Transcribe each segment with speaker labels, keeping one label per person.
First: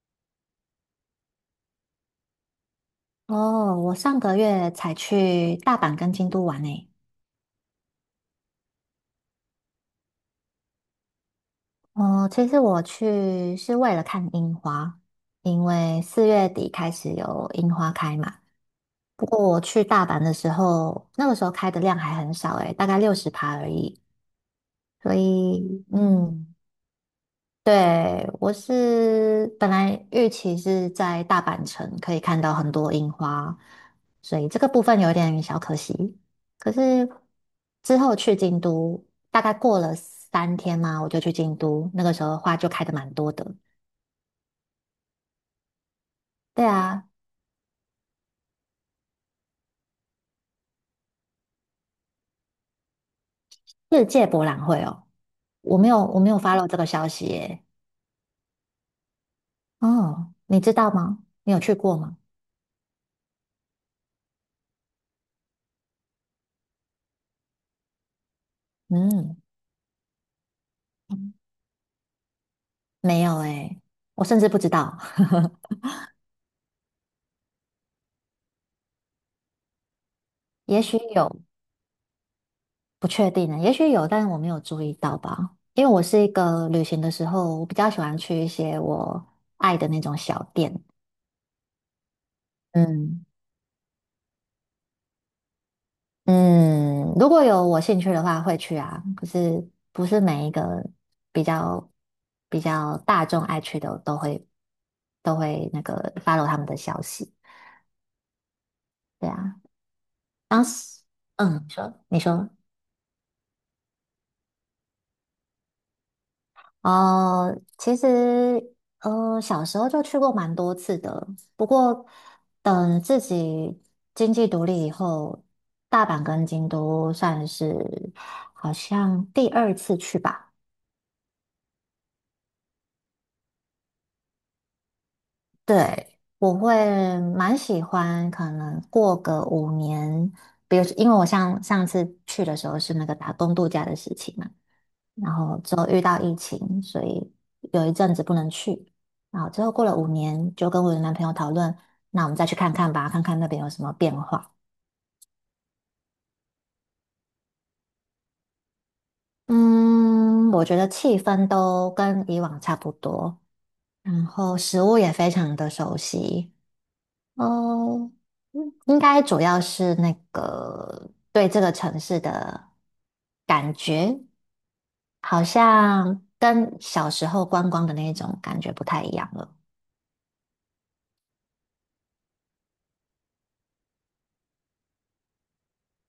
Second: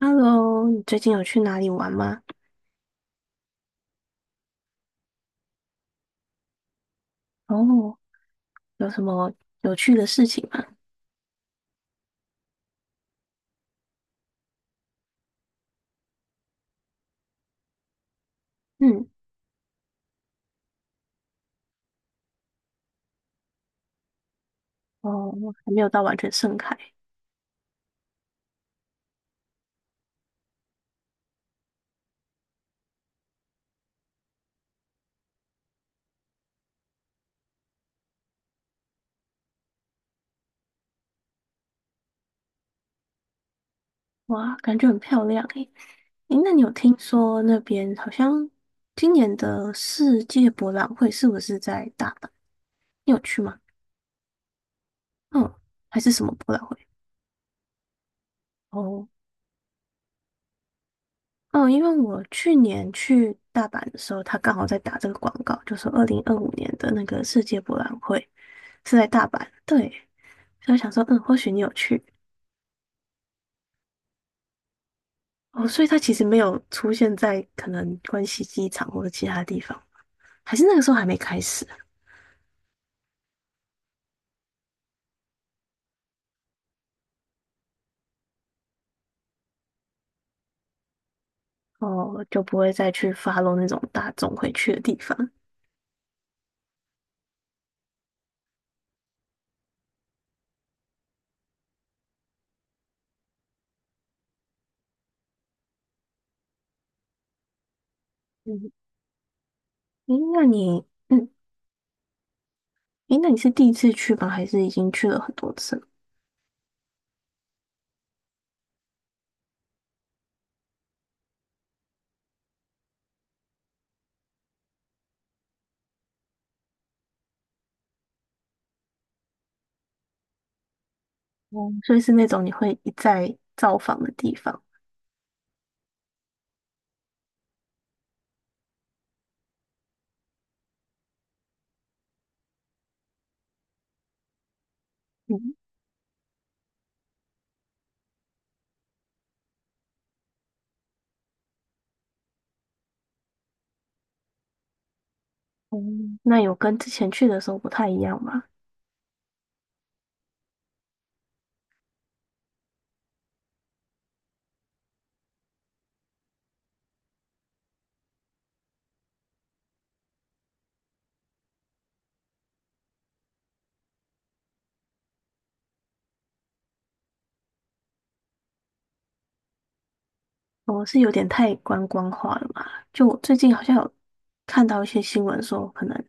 Speaker 1: Hello，你最近有去哪里玩吗？
Speaker 2: 哦，我上个月才去大阪跟京都玩诶。
Speaker 1: 哦，有什么有趣的事情吗？
Speaker 2: 哦，其实我去是为了看樱花，因为四月底开始有樱花开嘛。
Speaker 1: 嗯，
Speaker 2: 不过我去大阪的时候，那个时候开的量还很少诶，大概六十趴而已。所
Speaker 1: 哦，还没
Speaker 2: 以，
Speaker 1: 有到完全盛开。
Speaker 2: 对，我是本来预期是在大阪城可以看到很多樱花，所以这个部分有点小可惜。可是之后去京都，大概过了三天嘛，我就去京都，那个时候花就开的蛮多的。
Speaker 1: 哇，感觉很漂亮诶。诶，那你
Speaker 2: 对
Speaker 1: 有听
Speaker 2: 啊，
Speaker 1: 说那边好像今年的世界博览会是不是在大阪？你有去吗？
Speaker 2: 世界博览会哦，
Speaker 1: 嗯，
Speaker 2: 我没
Speaker 1: 还
Speaker 2: 有
Speaker 1: 是
Speaker 2: 我
Speaker 1: 什
Speaker 2: 没
Speaker 1: 么
Speaker 2: 有
Speaker 1: 博览
Speaker 2: follow 这
Speaker 1: 会？
Speaker 2: 个消息耶。
Speaker 1: 哦，
Speaker 2: 哦，你知道吗？你有
Speaker 1: 嗯，
Speaker 2: 去
Speaker 1: 因
Speaker 2: 过
Speaker 1: 为
Speaker 2: 吗？
Speaker 1: 我去年去大阪的时候，他刚好在打这个广告，就是2025年的那个世界博览会是在大
Speaker 2: 嗯，
Speaker 1: 阪，对，所以我想说，嗯，或许你有去。
Speaker 2: 没有诶，我甚至不知道，
Speaker 1: 哦，所以它其实没有出现在可能关西机场或者其他地方，还是 那
Speaker 2: 也
Speaker 1: 个时候
Speaker 2: 许
Speaker 1: 还没开
Speaker 2: 有。
Speaker 1: 始啊？
Speaker 2: 不确定呢，也许有，但是我没有注意到吧。因为我是一个旅行的时候，我比较喜欢去一些我爱的那种小店。
Speaker 1: 哦，就不会再去
Speaker 2: 嗯
Speaker 1: 发 o 那种大众会去的地方。
Speaker 2: 嗯，如果有我兴趣的话会去啊，可是不是每一个比较比较大众爱去的都会那个 follow 他们的消息。
Speaker 1: 嗯，
Speaker 2: 对啊，
Speaker 1: 诶，那
Speaker 2: 当
Speaker 1: 你，
Speaker 2: 时你说你说。
Speaker 1: 诶，那你是第一次去吗？还是已经去了很多次了？
Speaker 2: 其实小时候就去过蛮多次的，不过等自己经济独立以后，大阪跟京都算是好像第二次去吧。
Speaker 1: 哦，所以是那种你会一再造访的地方。
Speaker 2: 对，我会蛮喜欢，可能过个五年，比如因为我上上次去的时候是那个打工度假的事情嘛。然
Speaker 1: 嗯，
Speaker 2: 后之后遇到疫情，所以有一阵子不能去。然后之后过了五年，就跟我的男朋友讨论，那我们再去看看吧，看看那边有什么变化。
Speaker 1: 哦，那有跟之前去的时候不太一样吗？
Speaker 2: 嗯，我觉得气氛都跟以往差不多，然后食物也非常的熟悉。哦，嗯应该主要是那个对这个城市的感觉，好像跟小时候观光的那种感觉不太一样了。
Speaker 1: 我是有点太观光化了嘛？就我最近好像有看到一些新闻说，可能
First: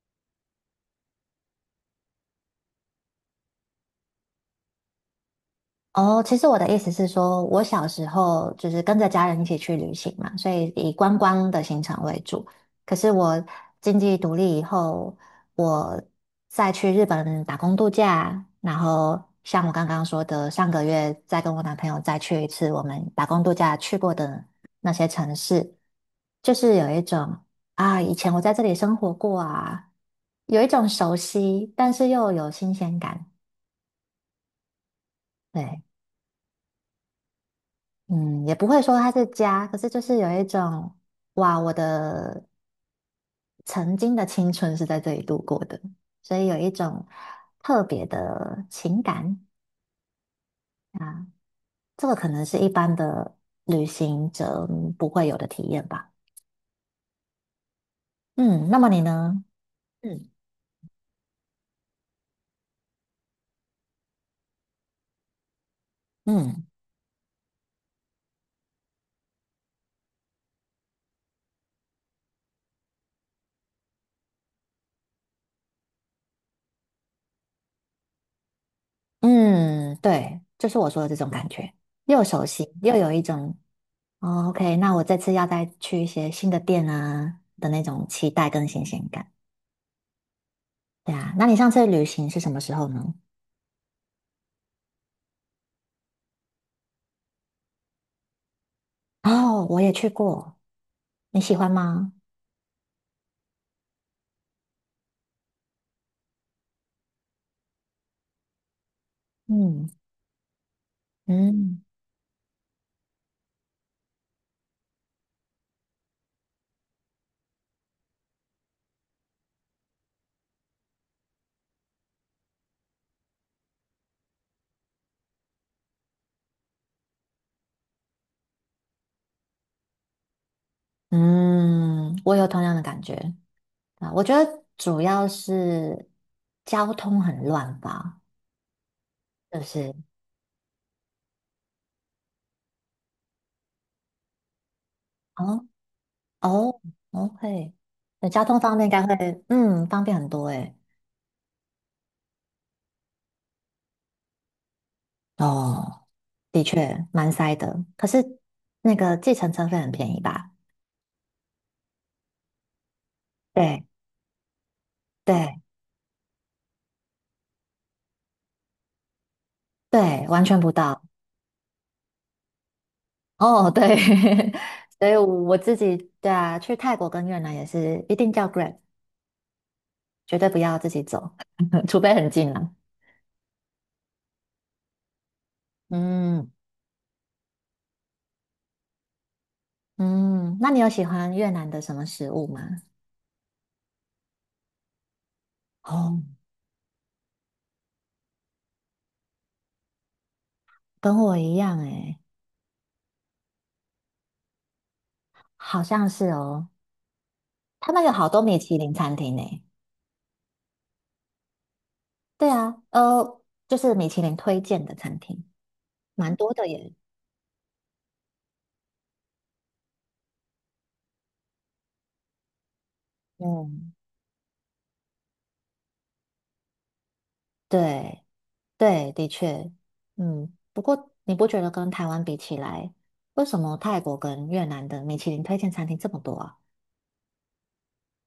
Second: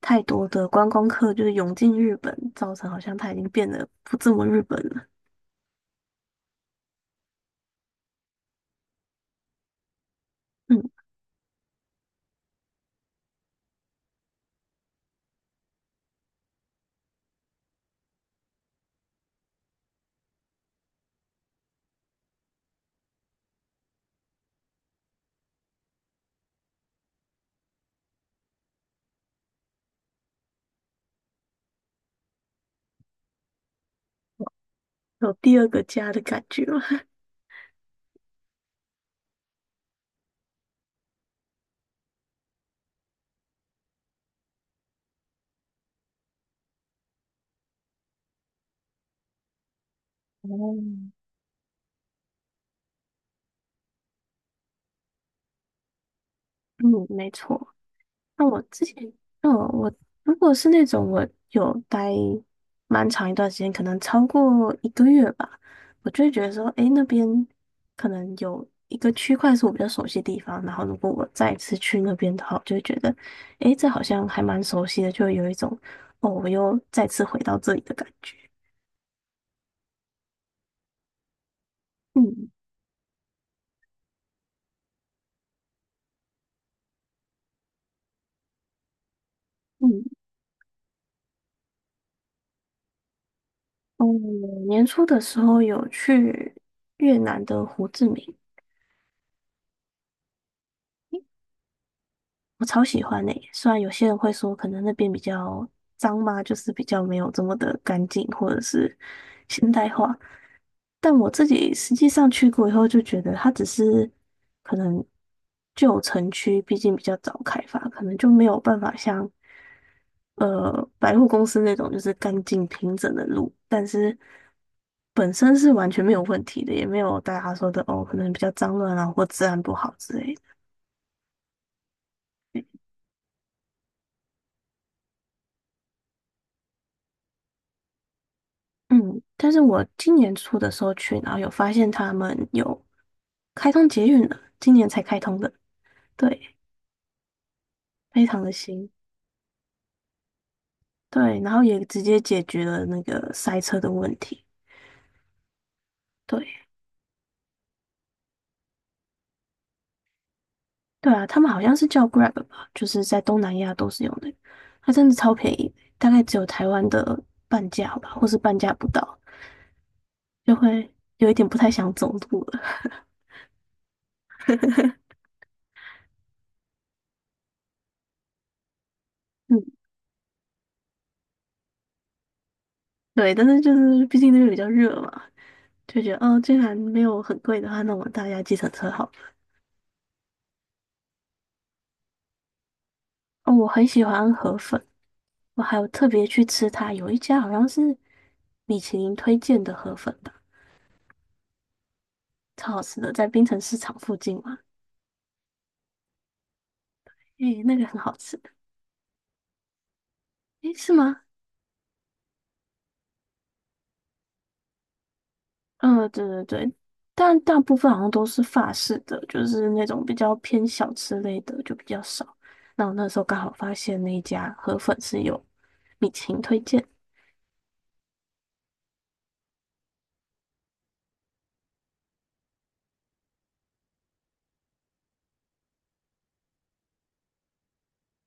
Speaker 1: 太多的观光客就是涌进日本，造成好像他已经变得不这么日本了。
Speaker 2: 哦，其实我的意思是说，我小时候就是跟着家人一起去旅行嘛，所以
Speaker 1: 嗯，
Speaker 2: 以观光的行程为主。可是我经济独立以后，我再去日本打工度假，然后像我刚刚说的，上个月再跟我男朋友再去一次我们打工度假去过的那些城市，就是有一种啊，以前我在这里生活过啊，有一种熟悉，但是又有新鲜感。
Speaker 1: 有第二
Speaker 2: 对。
Speaker 1: 个家的感觉了。
Speaker 2: 嗯，也不会说它是家，可是就是有一种，哇，我的曾经的青春是在这里度过的，所以有一种特别的情感
Speaker 1: 哦，
Speaker 2: 啊，这个可能是一般的旅行者嗯不会有的体验吧。
Speaker 1: 嗯，没错。那我
Speaker 2: 嗯，那
Speaker 1: 之
Speaker 2: 么你
Speaker 1: 前，
Speaker 2: 呢？
Speaker 1: 嗯，我
Speaker 2: 嗯
Speaker 1: 如果是那种我有待蛮长一段时间，可能超过一个月吧，我就会觉得说，
Speaker 2: 嗯
Speaker 1: 诶，那边可能有一个区块是我比较熟悉的地方，然后如果我再一次去那边的话，我就会觉得，诶，这好像还蛮熟悉的，就会有一种，哦，我又再次回到这里的感觉。
Speaker 2: 嗯，对，就是我说的这种感觉，又熟
Speaker 1: 嗯
Speaker 2: 悉又有一种，哦，OK，那我这次要再去一些新的店啊的那种期待跟新鲜感。
Speaker 1: 嗯，
Speaker 2: 对啊，那你上次旅行是什么时候呢？
Speaker 1: 哦，年初的时候有去越南的胡志明。
Speaker 2: 哦，我也去过，你喜欢吗？
Speaker 1: 我超喜欢诶、虽然有些人会说可能那边比较脏嘛，就是比较没有这么的干净或者是现代
Speaker 2: 嗯
Speaker 1: 化，但我自己
Speaker 2: 嗯
Speaker 1: 实际上去过以后就觉得它只是可能旧城区，毕竟比较早开发，可能就没有办法像百货公司那种就是干净平整的路，但是本身是完全没有问题的，也没有大家说的哦，可能比较脏乱啊或治安不好之类的。
Speaker 2: 嗯，我有同样的感觉啊。我觉得主要是交通很乱吧，
Speaker 1: 嗯，但是
Speaker 2: 就
Speaker 1: 我
Speaker 2: 是
Speaker 1: 今年初的时候去，然后有发现他们有开通捷运了，今年才开通的，
Speaker 2: 哦
Speaker 1: 对，
Speaker 2: 哦，OK，
Speaker 1: 非
Speaker 2: 那
Speaker 1: 常
Speaker 2: 交
Speaker 1: 的
Speaker 2: 通方面
Speaker 1: 新，
Speaker 2: 应该会方便很多诶。
Speaker 1: 对，然后也直接解决了那个塞车的问题。
Speaker 2: 哦，
Speaker 1: 对，
Speaker 2: 的确蛮塞的，可是那个计程车费很便宜吧？
Speaker 1: 对啊，他们好像是叫 Grab 吧，就是在东南亚
Speaker 2: 对
Speaker 1: 都是用的。它真的超便
Speaker 2: 对
Speaker 1: 宜，大概只有台湾的半价吧，或是半价不到，
Speaker 2: 对，完
Speaker 1: 就
Speaker 2: 全不
Speaker 1: 会
Speaker 2: 到。
Speaker 1: 有一点不太想走路了。
Speaker 2: 哦，对，所以 我自己对啊，去泰国跟越南也是一定叫 Grab，
Speaker 1: 嗯，
Speaker 2: 绝对不要自己走，除非很近了。
Speaker 1: 对，但是就是毕竟那边比较热嘛，就觉得哦，
Speaker 2: 嗯
Speaker 1: 既然没有很贵的话，那我们大家计程车好了。
Speaker 2: 嗯，那你有喜欢越南的什么食物吗？
Speaker 1: 哦，我很喜欢河粉，我还有特
Speaker 2: 哦，
Speaker 1: 别去吃它，有一家好像是米其林推荐的河粉吧，
Speaker 2: 跟我一样诶，
Speaker 1: 超好吃的，在槟城市场附近嘛。
Speaker 2: 好像是哦，
Speaker 1: 诶，那个
Speaker 2: 他
Speaker 1: 很
Speaker 2: 们有
Speaker 1: 好
Speaker 2: 好
Speaker 1: 吃。
Speaker 2: 多米其林餐厅诶。
Speaker 1: 诶，是吗？
Speaker 2: 对啊，就是米其林推荐的餐厅，
Speaker 1: 嗯，对
Speaker 2: 蛮
Speaker 1: 对
Speaker 2: 多的
Speaker 1: 对，
Speaker 2: 耶。
Speaker 1: 但大部分好像都是法式的，就是那种比较偏小吃类的就比较少。那我那时候刚好发
Speaker 2: 嗯，
Speaker 1: 现那一家河粉是有米其林推荐。
Speaker 2: 对。对，的确，嗯，不过你不觉得跟台湾比起来，为什么泰国跟越南的米其林推荐餐厅这么多啊？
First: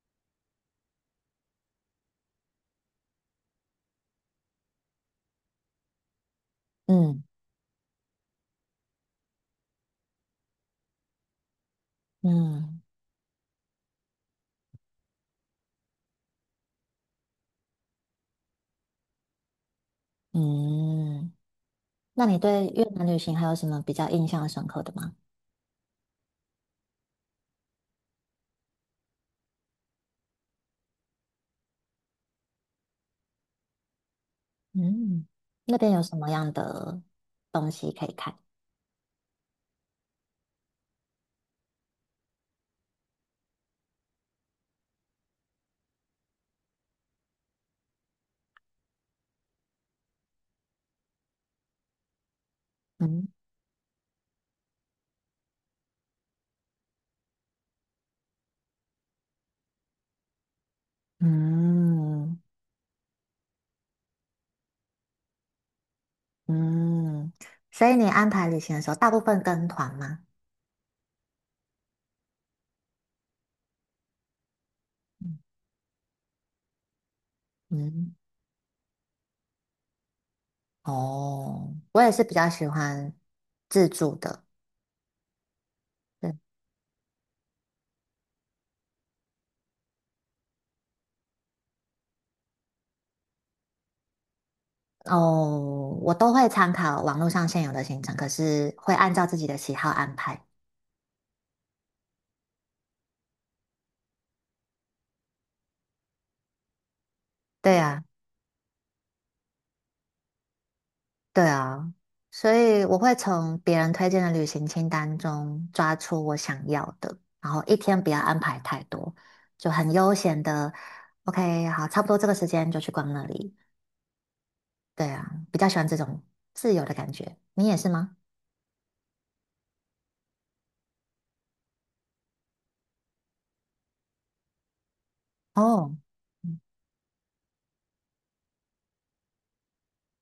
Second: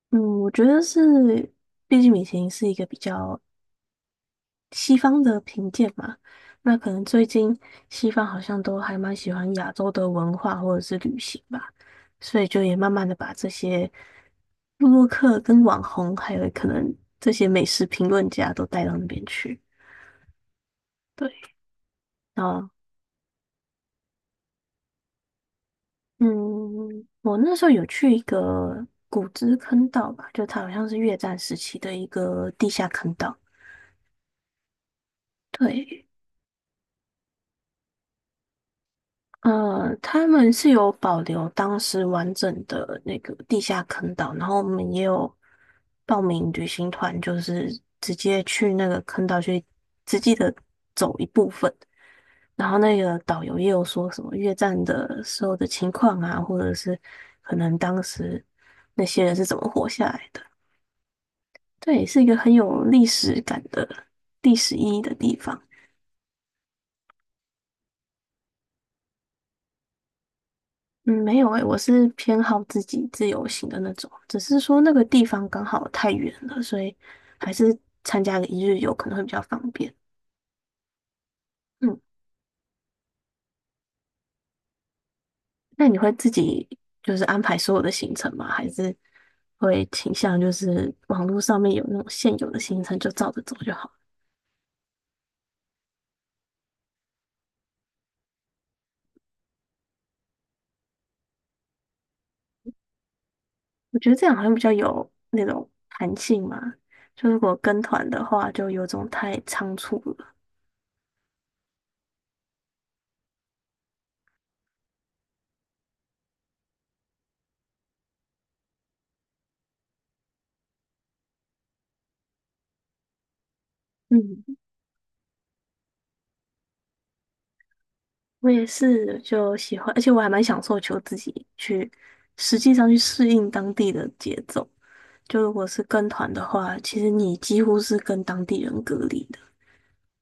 Speaker 1: 嗯，我觉得是，毕竟米其林是一个比较西方的评鉴嘛，那可能
Speaker 2: 嗯
Speaker 1: 最近西方好像都还蛮喜欢亚洲的文化或者是旅行吧，所以就也
Speaker 2: 嗯
Speaker 1: 慢慢的把这些布洛克跟网红，还有可能这些美食评论家都带到那边去。对，
Speaker 2: 嗯，那你对
Speaker 1: 啊，
Speaker 2: 越南旅行还有什么比较印象深刻的吗？
Speaker 1: 嗯，我那时候有去一个古芝坑道吧，就它好像是越战时期的一个地下坑道。
Speaker 2: 嗯，那边有
Speaker 1: 对，
Speaker 2: 什么样的东西可以看？
Speaker 1: 他们是有保留当时完整的那个地下坑道，然后我们也有报名旅行团，就是直接去那个坑道去实际的走一部分，然后那个
Speaker 2: 嗯
Speaker 1: 导游也有说什么越战的时候的情况啊，或者是可能当时那些人是怎么活下来的。对，是一个
Speaker 2: 嗯
Speaker 1: 很有历史感的历史意义的地方。
Speaker 2: 嗯，所以你安排旅行的时候，大部分跟团吗？
Speaker 1: 嗯，没有诶，我是偏好自己自由行的那种，只是说那个地
Speaker 2: 嗯，
Speaker 1: 方刚好太远了，所以还是
Speaker 2: 嗯
Speaker 1: 参加个一日游可能会比较方便。
Speaker 2: 哦，
Speaker 1: 嗯，
Speaker 2: 我也是比较喜欢自助的，
Speaker 1: 那你会自己就是安排所有的行程吗？还是会倾向就是网络上面有那种现有的行程就照着走就好？
Speaker 2: 哦，我都会参考网络上现有的行程，可是会按照自己的喜好安排。
Speaker 1: 我觉得这样好像比较有那种弹性嘛。就如果
Speaker 2: 对
Speaker 1: 跟
Speaker 2: 啊，
Speaker 1: 团的话，就有种太仓促了。
Speaker 2: 对啊，所以我会从别人推荐的旅行清单中抓出我想要的，然后一天不要安排太多，就很悠闲的。OK，好，差不多这个时间就去逛那里。
Speaker 1: 嗯，
Speaker 2: 对啊，比较喜欢这种自由的感觉。你也是吗？
Speaker 1: 我也是，就喜欢，而且我还蛮享受求自己去实际上去适应当地的节奏。就如果是
Speaker 2: 哦，
Speaker 1: 跟团的话，其实你几乎是跟当地人隔离的。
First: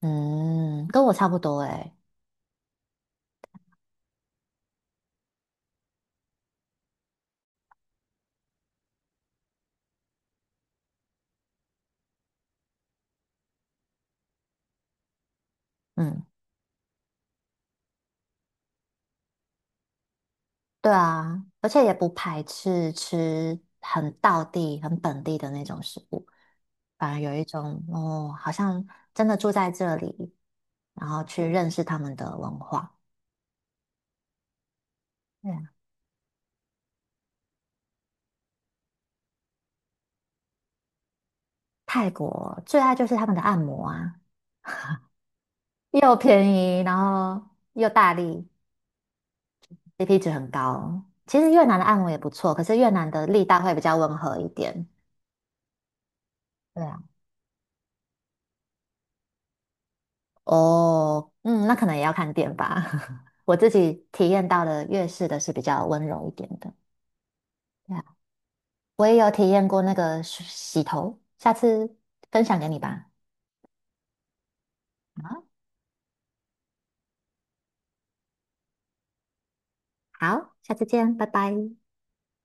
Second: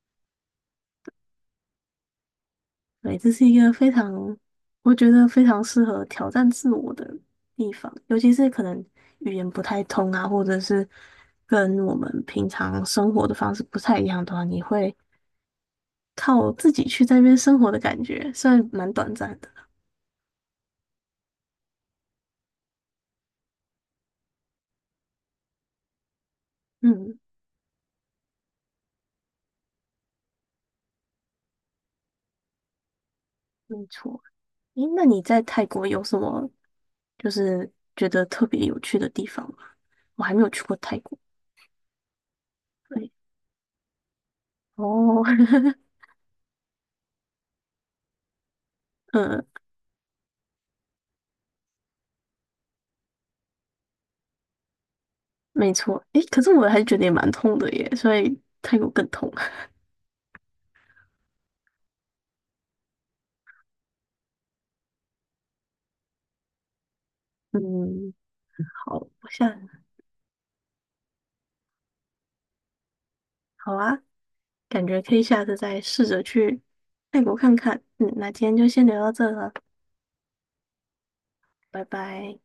Speaker 2: 嗯，跟我差不多诶。
Speaker 1: 对，这是一个非常，我觉得非常适合挑战自我的地方，尤其是可能语言不太通啊，或者是跟我们平常生活的方式不太一样的话，你会
Speaker 2: 嗯。
Speaker 1: 靠自己去在那边生活的感觉，虽然蛮短暂的。
Speaker 2: 对啊，而且也不排斥吃很道地、很本地的那种食物，反
Speaker 1: 嗯，
Speaker 2: 而有一种哦，好像真的住在这里，然后去认识他们的文化。
Speaker 1: 没错。诶，那你在
Speaker 2: 对
Speaker 1: 泰
Speaker 2: 啊，
Speaker 1: 国有什么就是觉得特别有趣的地方吗？我还没有去过泰国。
Speaker 2: 泰国最爱就
Speaker 1: 对，
Speaker 2: 是他们的按摩啊，
Speaker 1: 哦，
Speaker 2: 又便宜，然后又大力
Speaker 1: 嗯，
Speaker 2: ，CP 值很高。其实越南的按摩也不错，可是越南的力道会比较温和一点。
Speaker 1: 没错。诶，可是我还
Speaker 2: 对
Speaker 1: 是觉
Speaker 2: 啊
Speaker 1: 得也蛮痛的耶，所以泰国更痛。
Speaker 2: 哦，嗯，那可能也要看店吧。我自己体验到的粤式的是比较温柔一点的，对啊，
Speaker 1: 嗯，好，
Speaker 2: 我也
Speaker 1: 我
Speaker 2: 有体
Speaker 1: 下，
Speaker 2: 验过那个洗洗头，下次分享给你吧。
Speaker 1: 好啊，感觉可以
Speaker 2: 好，
Speaker 1: 下次再试着去泰国看看。嗯，那今天就先聊到这了，
Speaker 2: 好，下次见，拜拜。
Speaker 1: 拜拜。